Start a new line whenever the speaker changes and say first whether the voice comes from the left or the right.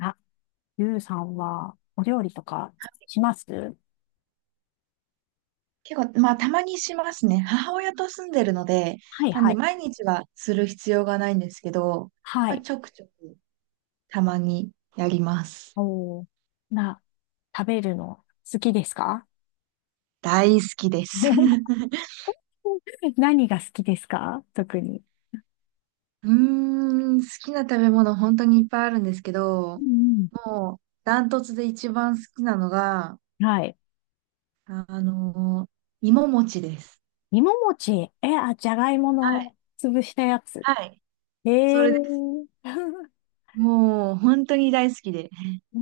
left: あ、ゆうさんはお料理とかします？
right: 結構、まあ、たまにしますね。母親と住んでるので、
left: はい
right: なん
left: は
right: で、
left: い。
right: 毎日はする必要がないんですけど、
left: は
right: まあ、
left: い。
right: ちょくちょく、たまにやります。
left: おー、な、食べるの好きですか？
right: 大好きです。
left: 何が好きですか、特に？
right: うーん、好きな食べ物、本当にいっぱいあるんですけ
left: う
right: ど、
left: ん
right: もう、ダントツで一番好きなのが、
left: うん、はい。
right: あのー芋餅です。
left: 芋餅。え、あ、じゃがいも
right: はい。
left: の潰したやつ。
right: はい。そ
left: ええ
right: れです。
left: ー。
right: もう、本当に大好きで。
left: うー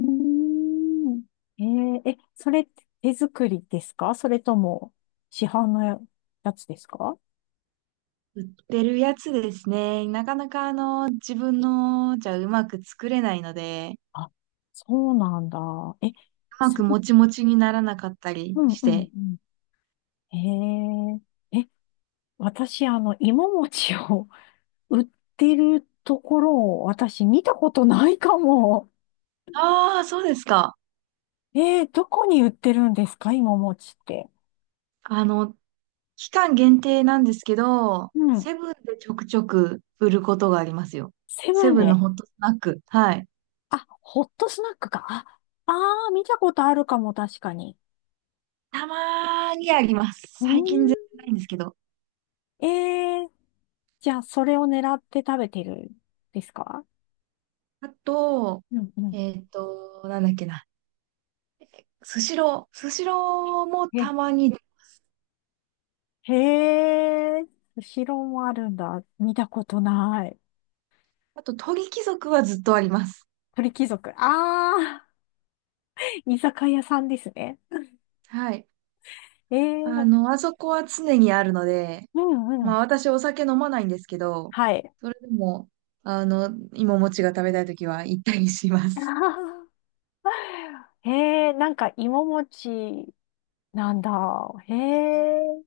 left: ん。ええ、それって手作りですか、それとも市販のやつですか？
right: 売ってるやつですね。なかなか自分のじゃうまく作れないので、
left: あ、そうなんだ。え、
right: うま
left: そ
right: くもちもちにならなかったり
left: うん
right: し
left: うん
right: て。
left: うん。へえ。え、私、あの、芋餅を 売ってるところを私見たことないかも。
right: ああ、そうですか。
left: どこに売ってるんですか、芋餅って？
right: あの、期間限定なんですけど、
left: うん。
right: セブンでちょくちょく売ることがありますよ。
left: セブ
right: セ
left: ン
right: ブンの
left: で。
right: ホットスナック。はい。
left: あ、ホットスナックか。あ、あー、見たことあるかも、確かに。
right: たまーにあります。
left: う
right: 最近全然
left: ー
right: ないんですけど。
left: ん。じゃあ、それを狙って食べてるですか？
right: あと、
left: うんうん。
right: なんだっけな。スシロー。スシローも
left: へ、
right: たまに。
left: へえ、後ろもあるんだ。見たことない。
right: あと、鳥貴族はずっとあります。
left: 鳥貴族。あー、居酒屋さんですね。
right: はい。
left: えー、
right: あそこは常にあるので、
left: うんう
right: まあ
left: ん。
right: 私お酒飲まないんですけど、
left: はい。
right: それでも、あの、芋餅が食べたいときは行ったりしま す。
left: あー、なんか芋餅なんだ。へえ。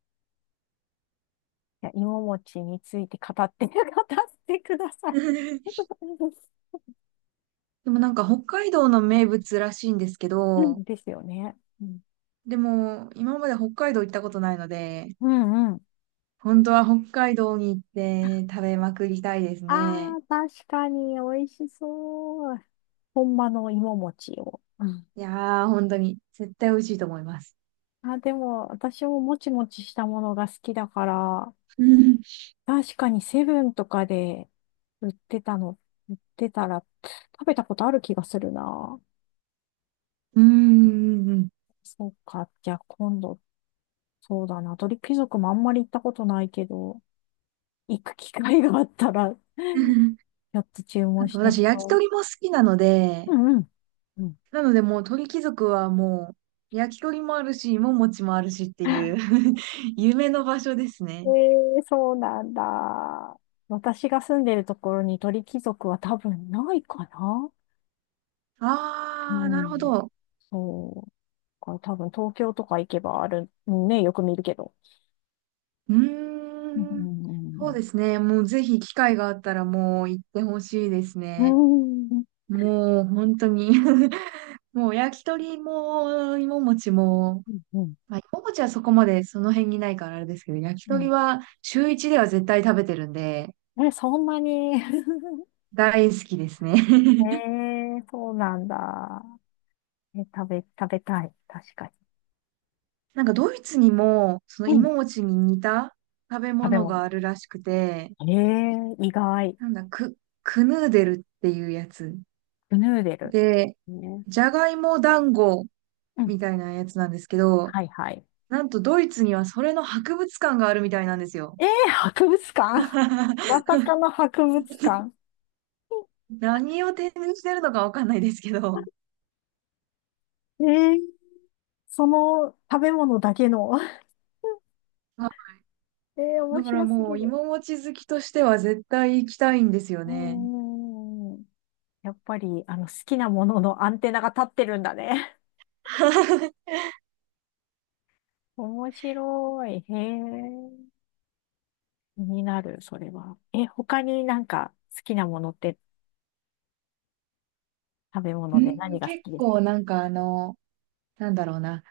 left: いや、芋餅について語って、語ってください。
right: でもなんか北海道の名物らしいんですけ
left: う
right: ど、
left: んですよね。うん、
right: でも今まで北海道行ったことないので、
left: うんうん。
right: 本当は北海道に行って食べまくりたいです
left: あ
right: ね。
left: ー、確かに美味しそう。本場の芋餅を。うん、
right: いやー、本当に絶対美味しいと思います。
left: あ、でも、私ももちもちしたものが好きだから、
right: うん。
left: 確かにセブンとかで売ってたの、売ってたら食べたことある気がするな。
right: うんうんうん
left: そうか。じゃあ今度、そうだな。鳥貴族もあんまり行ったことないけど、行く機会があったら、ち
right: うん。
left: ょっと注
right: あ
left: 文し
right: と
left: てみ
right: 私焼き
left: よ
right: 鳥も好きなので、
left: う。うんうん。うん、
right: なのでもう鳥貴族はもう焼き鳥もあるし、芋餅もあるしっていう 夢の場所です
left: え
right: ね。
left: そうなんだ。私が住んでるところに鳥貴族は多分ないかな。う
right: あー、なるほ
left: ん。
right: ど。
left: そう。だから多分東京とか行けばある、ね、よく見るけど。
right: う
left: うんう
right: ーん。
left: んうんう
right: そう
left: ん、
right: ですね。もうぜひ機会があったらもう行ってほしいです
left: う
right: ね。
left: ーん、
right: もう本当に もう焼き鳥も芋餅も、
left: うん、うん、
right: まあ、芋餅はそこまでその辺にないからあれですけど、焼き鳥
left: う
right: は週一では絶対食べてるんで、
left: ん。え、そんなに。
right: 大好きですね。
left: え そうなんだ。え、食べたい。確かに。
right: なんかドイツにも、その
left: うん。
right: 芋餅に似た食べ
left: 食べ
right: 物
left: 物。
right: があるらしくて、
left: 意外。
right: なんだ、クヌーデルっていうやつ。
left: クヌーデル。
right: で、
left: ね。
right: じゃがいも団子
left: うん。
right: みたいなやつなんですけど、
left: はいはい。
right: なんとドイツにはそれの博物館があるみたいなんですよ。
left: 博物館、 まさかの博物館。
right: 何を展示してるのかわかんないですけど。
left: えー、その食べ物だけの。
right: あ、
left: 面
right: だから
left: 白す
right: も
left: ぎ
right: う
left: る。
right: 芋餅好きとしては絶対行きたいんですよ
left: う
right: ね。
left: ーん。やっぱり、好きなもののアンテナが立ってるんだね。面白い。へえ。気になる、それは。え、他になんか好きなものって、食べ
right: う
left: 物で何
right: ん、
left: が好
right: 結
left: きですか？
right: 構なんかなんだろうな。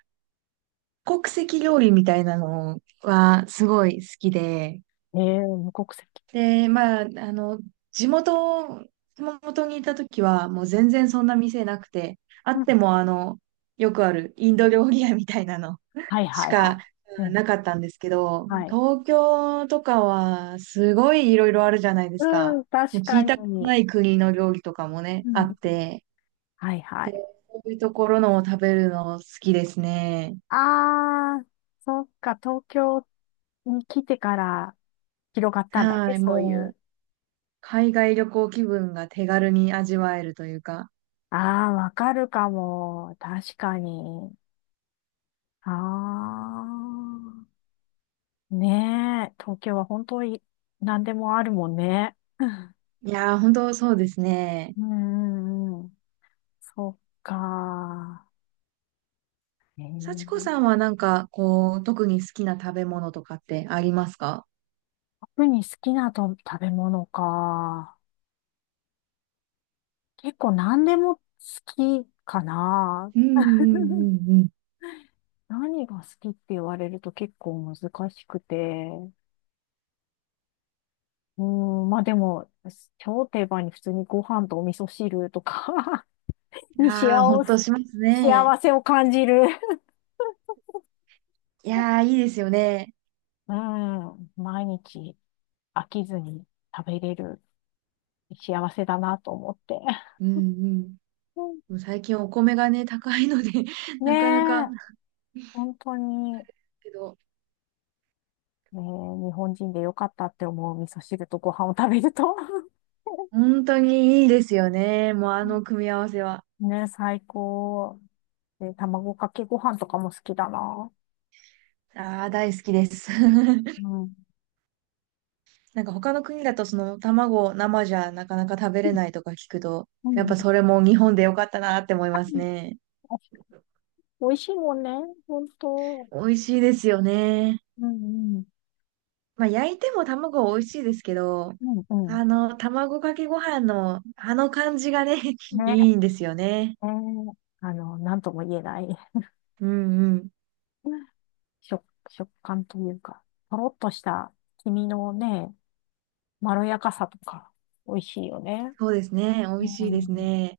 right: 国籍料理みたいなのはすごい好きで、
left: 無国籍。
right: で、まあ、の、地元、熊本にいた時はもう全然そんな店なくて、あ
left: う
right: っ
left: ん。
right: てもよくあるインド料理屋みたいなの
left: はい
right: し
left: はいは
right: か
left: い。う
right: うん
left: ん。
right: なかったんですけど、
left: はい。
right: 東京とかはすごいいろいろあるじゃないです
left: う
right: か。
left: ん、
right: も
left: 確
right: う聞
left: か
right: いたこと
left: に。
right: ない国の料理とかもね、
left: う
right: あ
left: ん。
right: って、
left: はいはい。
right: こういうところのを食べるの好きですね。
left: あー、そっか、東京に来てから広がったんだね、
right: はい、
left: そうい
right: も
left: う。
right: う。海外旅行気分が手軽に味わえるというか。
left: あー、わかるかも。確かに。あー。ねえ、東京は本当に何でもあるもんね。
right: いやー、本当そうですね。
left: うんうんうん。そっか。え
right: 幸子
left: ー、
right: さんはなんか、こう、特に好きな食べ物とかってありますか？
left: 特に好きなと食べ物か。結構何でも好きかな。
right: うんう んうんうん。
left: 何が好きって言われると結構難しくて。うん、まあでも、超定番に普通にご飯とお味噌汁とか、
right: い
left: に
right: やほんと
left: せ、
right: しますね。
left: 幸せを感じる。
right: いやー、いいですよね。
left: うん、毎日飽きずに食べれる幸せだなと思って。
right: うんうん。
left: うん、
right: もう最近お米がね、高いので
left: ね
right: なかなか、
left: え、本当に。
right: けど、
left: ねえ、日本人でよかったって思う、味噌汁とご飯を食べると。
right: 本当にいいですよね。もうあの組み合わせは。
left: ねえ、最高。で、卵かけご飯とかも好きだな。
right: ああ、大好きです。
left: うん。
right: なんか他の国だとその卵生じゃなかなか食べれないとか聞くと、
left: う
right: やっぱ
left: ん。
right: それも日本でよかったなって思いますね。
left: 美味しいもんね、本当。
right: 美味しいですよね。
left: うんうん。
right: まあ焼いても卵は美味しいですけど、
left: うんうん。
right: 卵かけご飯のあの感じがね、
left: ね、
right: いいんですよね。
left: えー、なんとも言えない、
right: うんうん。
left: 食、食感というか、とろっとした黄身のね、まろやかさとか、美味しいよね。
right: そうですね。美
left: う
right: 味しいです
left: ん。
right: ね。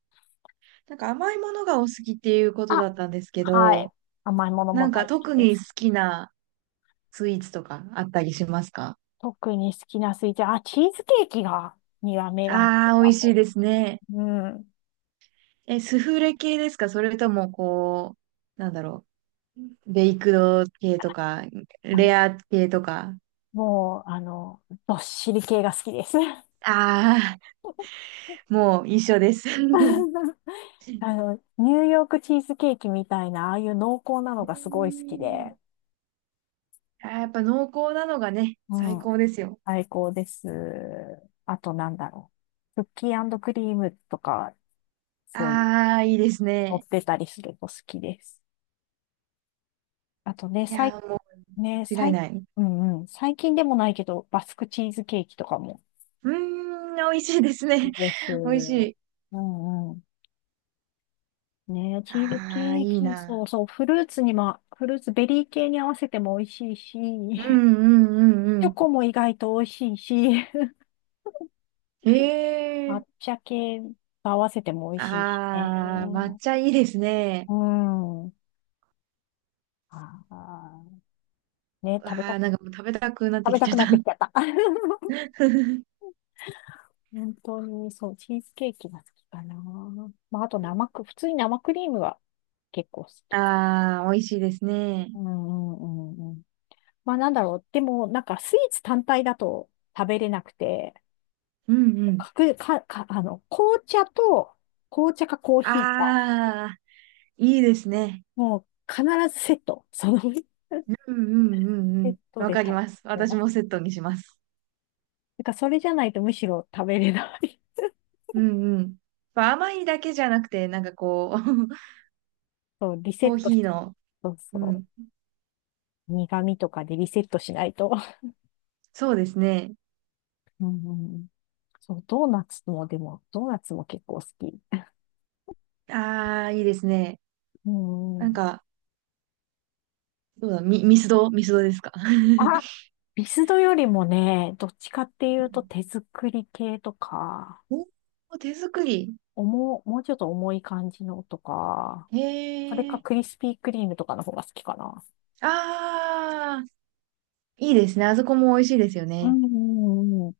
right: なんか甘いものがお好きっていうこと
left: あ、
right: だったんですけ
left: はい。
right: ど、
left: 甘いものも
right: なんか
left: 大好き
right: 特
left: で
right: に好
left: す。
right: きなスイーツとかあったりしますか？
left: 特に好きなスイーツ、あ、チーズケーキが、には目が出
right: ああー、美
left: た
right: 味しい
left: も
right: ですね。
left: ん。うん。
right: え、スフレ系ですか？それとも、こう、なんだろう。ベイクド系とか、
left: あの
right: レア系とか。
left: もう、どっしり系が好きです。
right: ああ、もう一緒です。う
left: ニューヨークチーズケーキみたいな、ああいう濃厚なのがすごい好き
right: ん、
left: で、
right: あーやっぱ濃厚なのがね、
left: う
right: 最
left: ん、
right: 高ですよ。
left: 最高です。あとなんだろう。クッキークリームとか、そういう、
right: ああ、いいです
left: 乗っ
right: ね。
left: てたりすると好きです。あとね、
right: い
left: 最、
right: やー、もう
left: ね、
right: 間違い
left: 最、
right: ない。
left: うんうん、最近でもないけど、バスクチーズケーキとかも
right: うーん、美味しいです
left: いい
right: ね。
left: です。
right: 美味しい。
left: うんうん。ね、チーズケ
right: ああ、
left: ー
right: いい
left: キ、
right: な。
left: そうそう、フルーツ、ベリー系に合わせても美味しいし、
right: うんう んうんう
left: チョ
right: ん。
left: コも意外と美味しいし、
right: へえ。
left: 抹茶系と合わせても美味しいしね。
right: ああ、抹茶いいですね。
left: うん。ああ、ね、
right: わ
left: 食べた、
right: あ、なんかもう食べたくなっ
left: 食
right: て
left: べ
right: き
left: た
right: ちゃ
left: く
right: った。
left: なってきちゃった。本当に、そう、チーズケーキが好きかな。まあ、あと普通に生クリームが結構好き。
right: ああ、美味しいですね。
left: うんうんうん。まあなんだろう。でも、なんかスイーツ単体だと食べれなくて、
right: うんうん。
left: かく、か、か、あの、紅茶かコー
right: あ
left: ヒーか、
right: あ、いいですね。
left: もう必ずセット、その、
right: うんうんうんう
left: セッ
right: ん。
left: ト
right: わ
left: で
right: かり
left: 食べ
right: ます。
left: て
right: 私
left: ます。
right: もセットにします。
left: なんかそれじゃないとむしろ食べれない。
right: うんうん。まあ甘いだけじゃなくて、なんかこう、
left: そう、リセ
right: コ
left: ッ
right: ー
left: トし、
right: ヒーの、
left: そう
right: う
left: そ
right: ん。
left: う。苦味とかでリセットしないと。
right: そうですね。
left: うん、そう、ドーナツも、でも、ドーナツも結構好き。
right: ああ、いいですね。
left: う
right: なん
left: ん。
right: か、どうだ、ミスドですか？
left: あ、ビスドよりもね、どっちかっていうと手作り系とか、
right: おお、手作り。
left: もうちょっと重い感じのとか、それ
right: へ
left: か
right: え。
left: クリスピークリームとかの方が好きかな。
right: ああ、いいですね。あそこも美味しいですよ
left: う
right: ね。
left: んうんうんうん。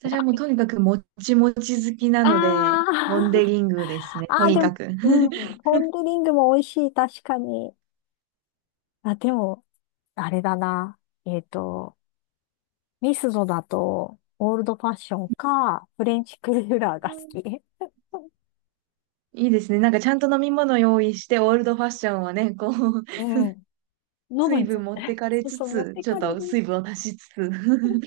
right: 私はもうとにかくもちもち好きな
left: あ
right: ので、ポンデリングです
left: あ、
right: ね。
left: あ
right: と
left: あ、
right: に
left: で
right: か
left: も、
right: く。
left: うん、ポン・デ・リングも美味しい、確かに。あ、でも、あれだな。えっと、ミスドだと、オールドファッションか、フレンチクルーラーが
right: う
left: 好
right: ん、
left: き。
right: いいですね。なんかちゃんと飲み物用意して、オールドファッションはね、こう、
left: うん。喉
right: 水
left: につい
right: 分
left: て、
right: 持って かれ
left: そう
right: つ
left: そう、持っ
right: つ、
left: て
right: ちょっ
left: かれ
right: と
left: る。
right: 水分を足しつつ。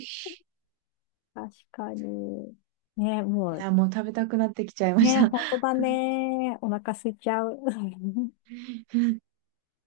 left: 確かに。ね、も
right: い
left: う、
right: や、もう食べたくなってきちゃいまし
left: ねえ、
right: た。
left: 本当だね。お腹空いちゃう。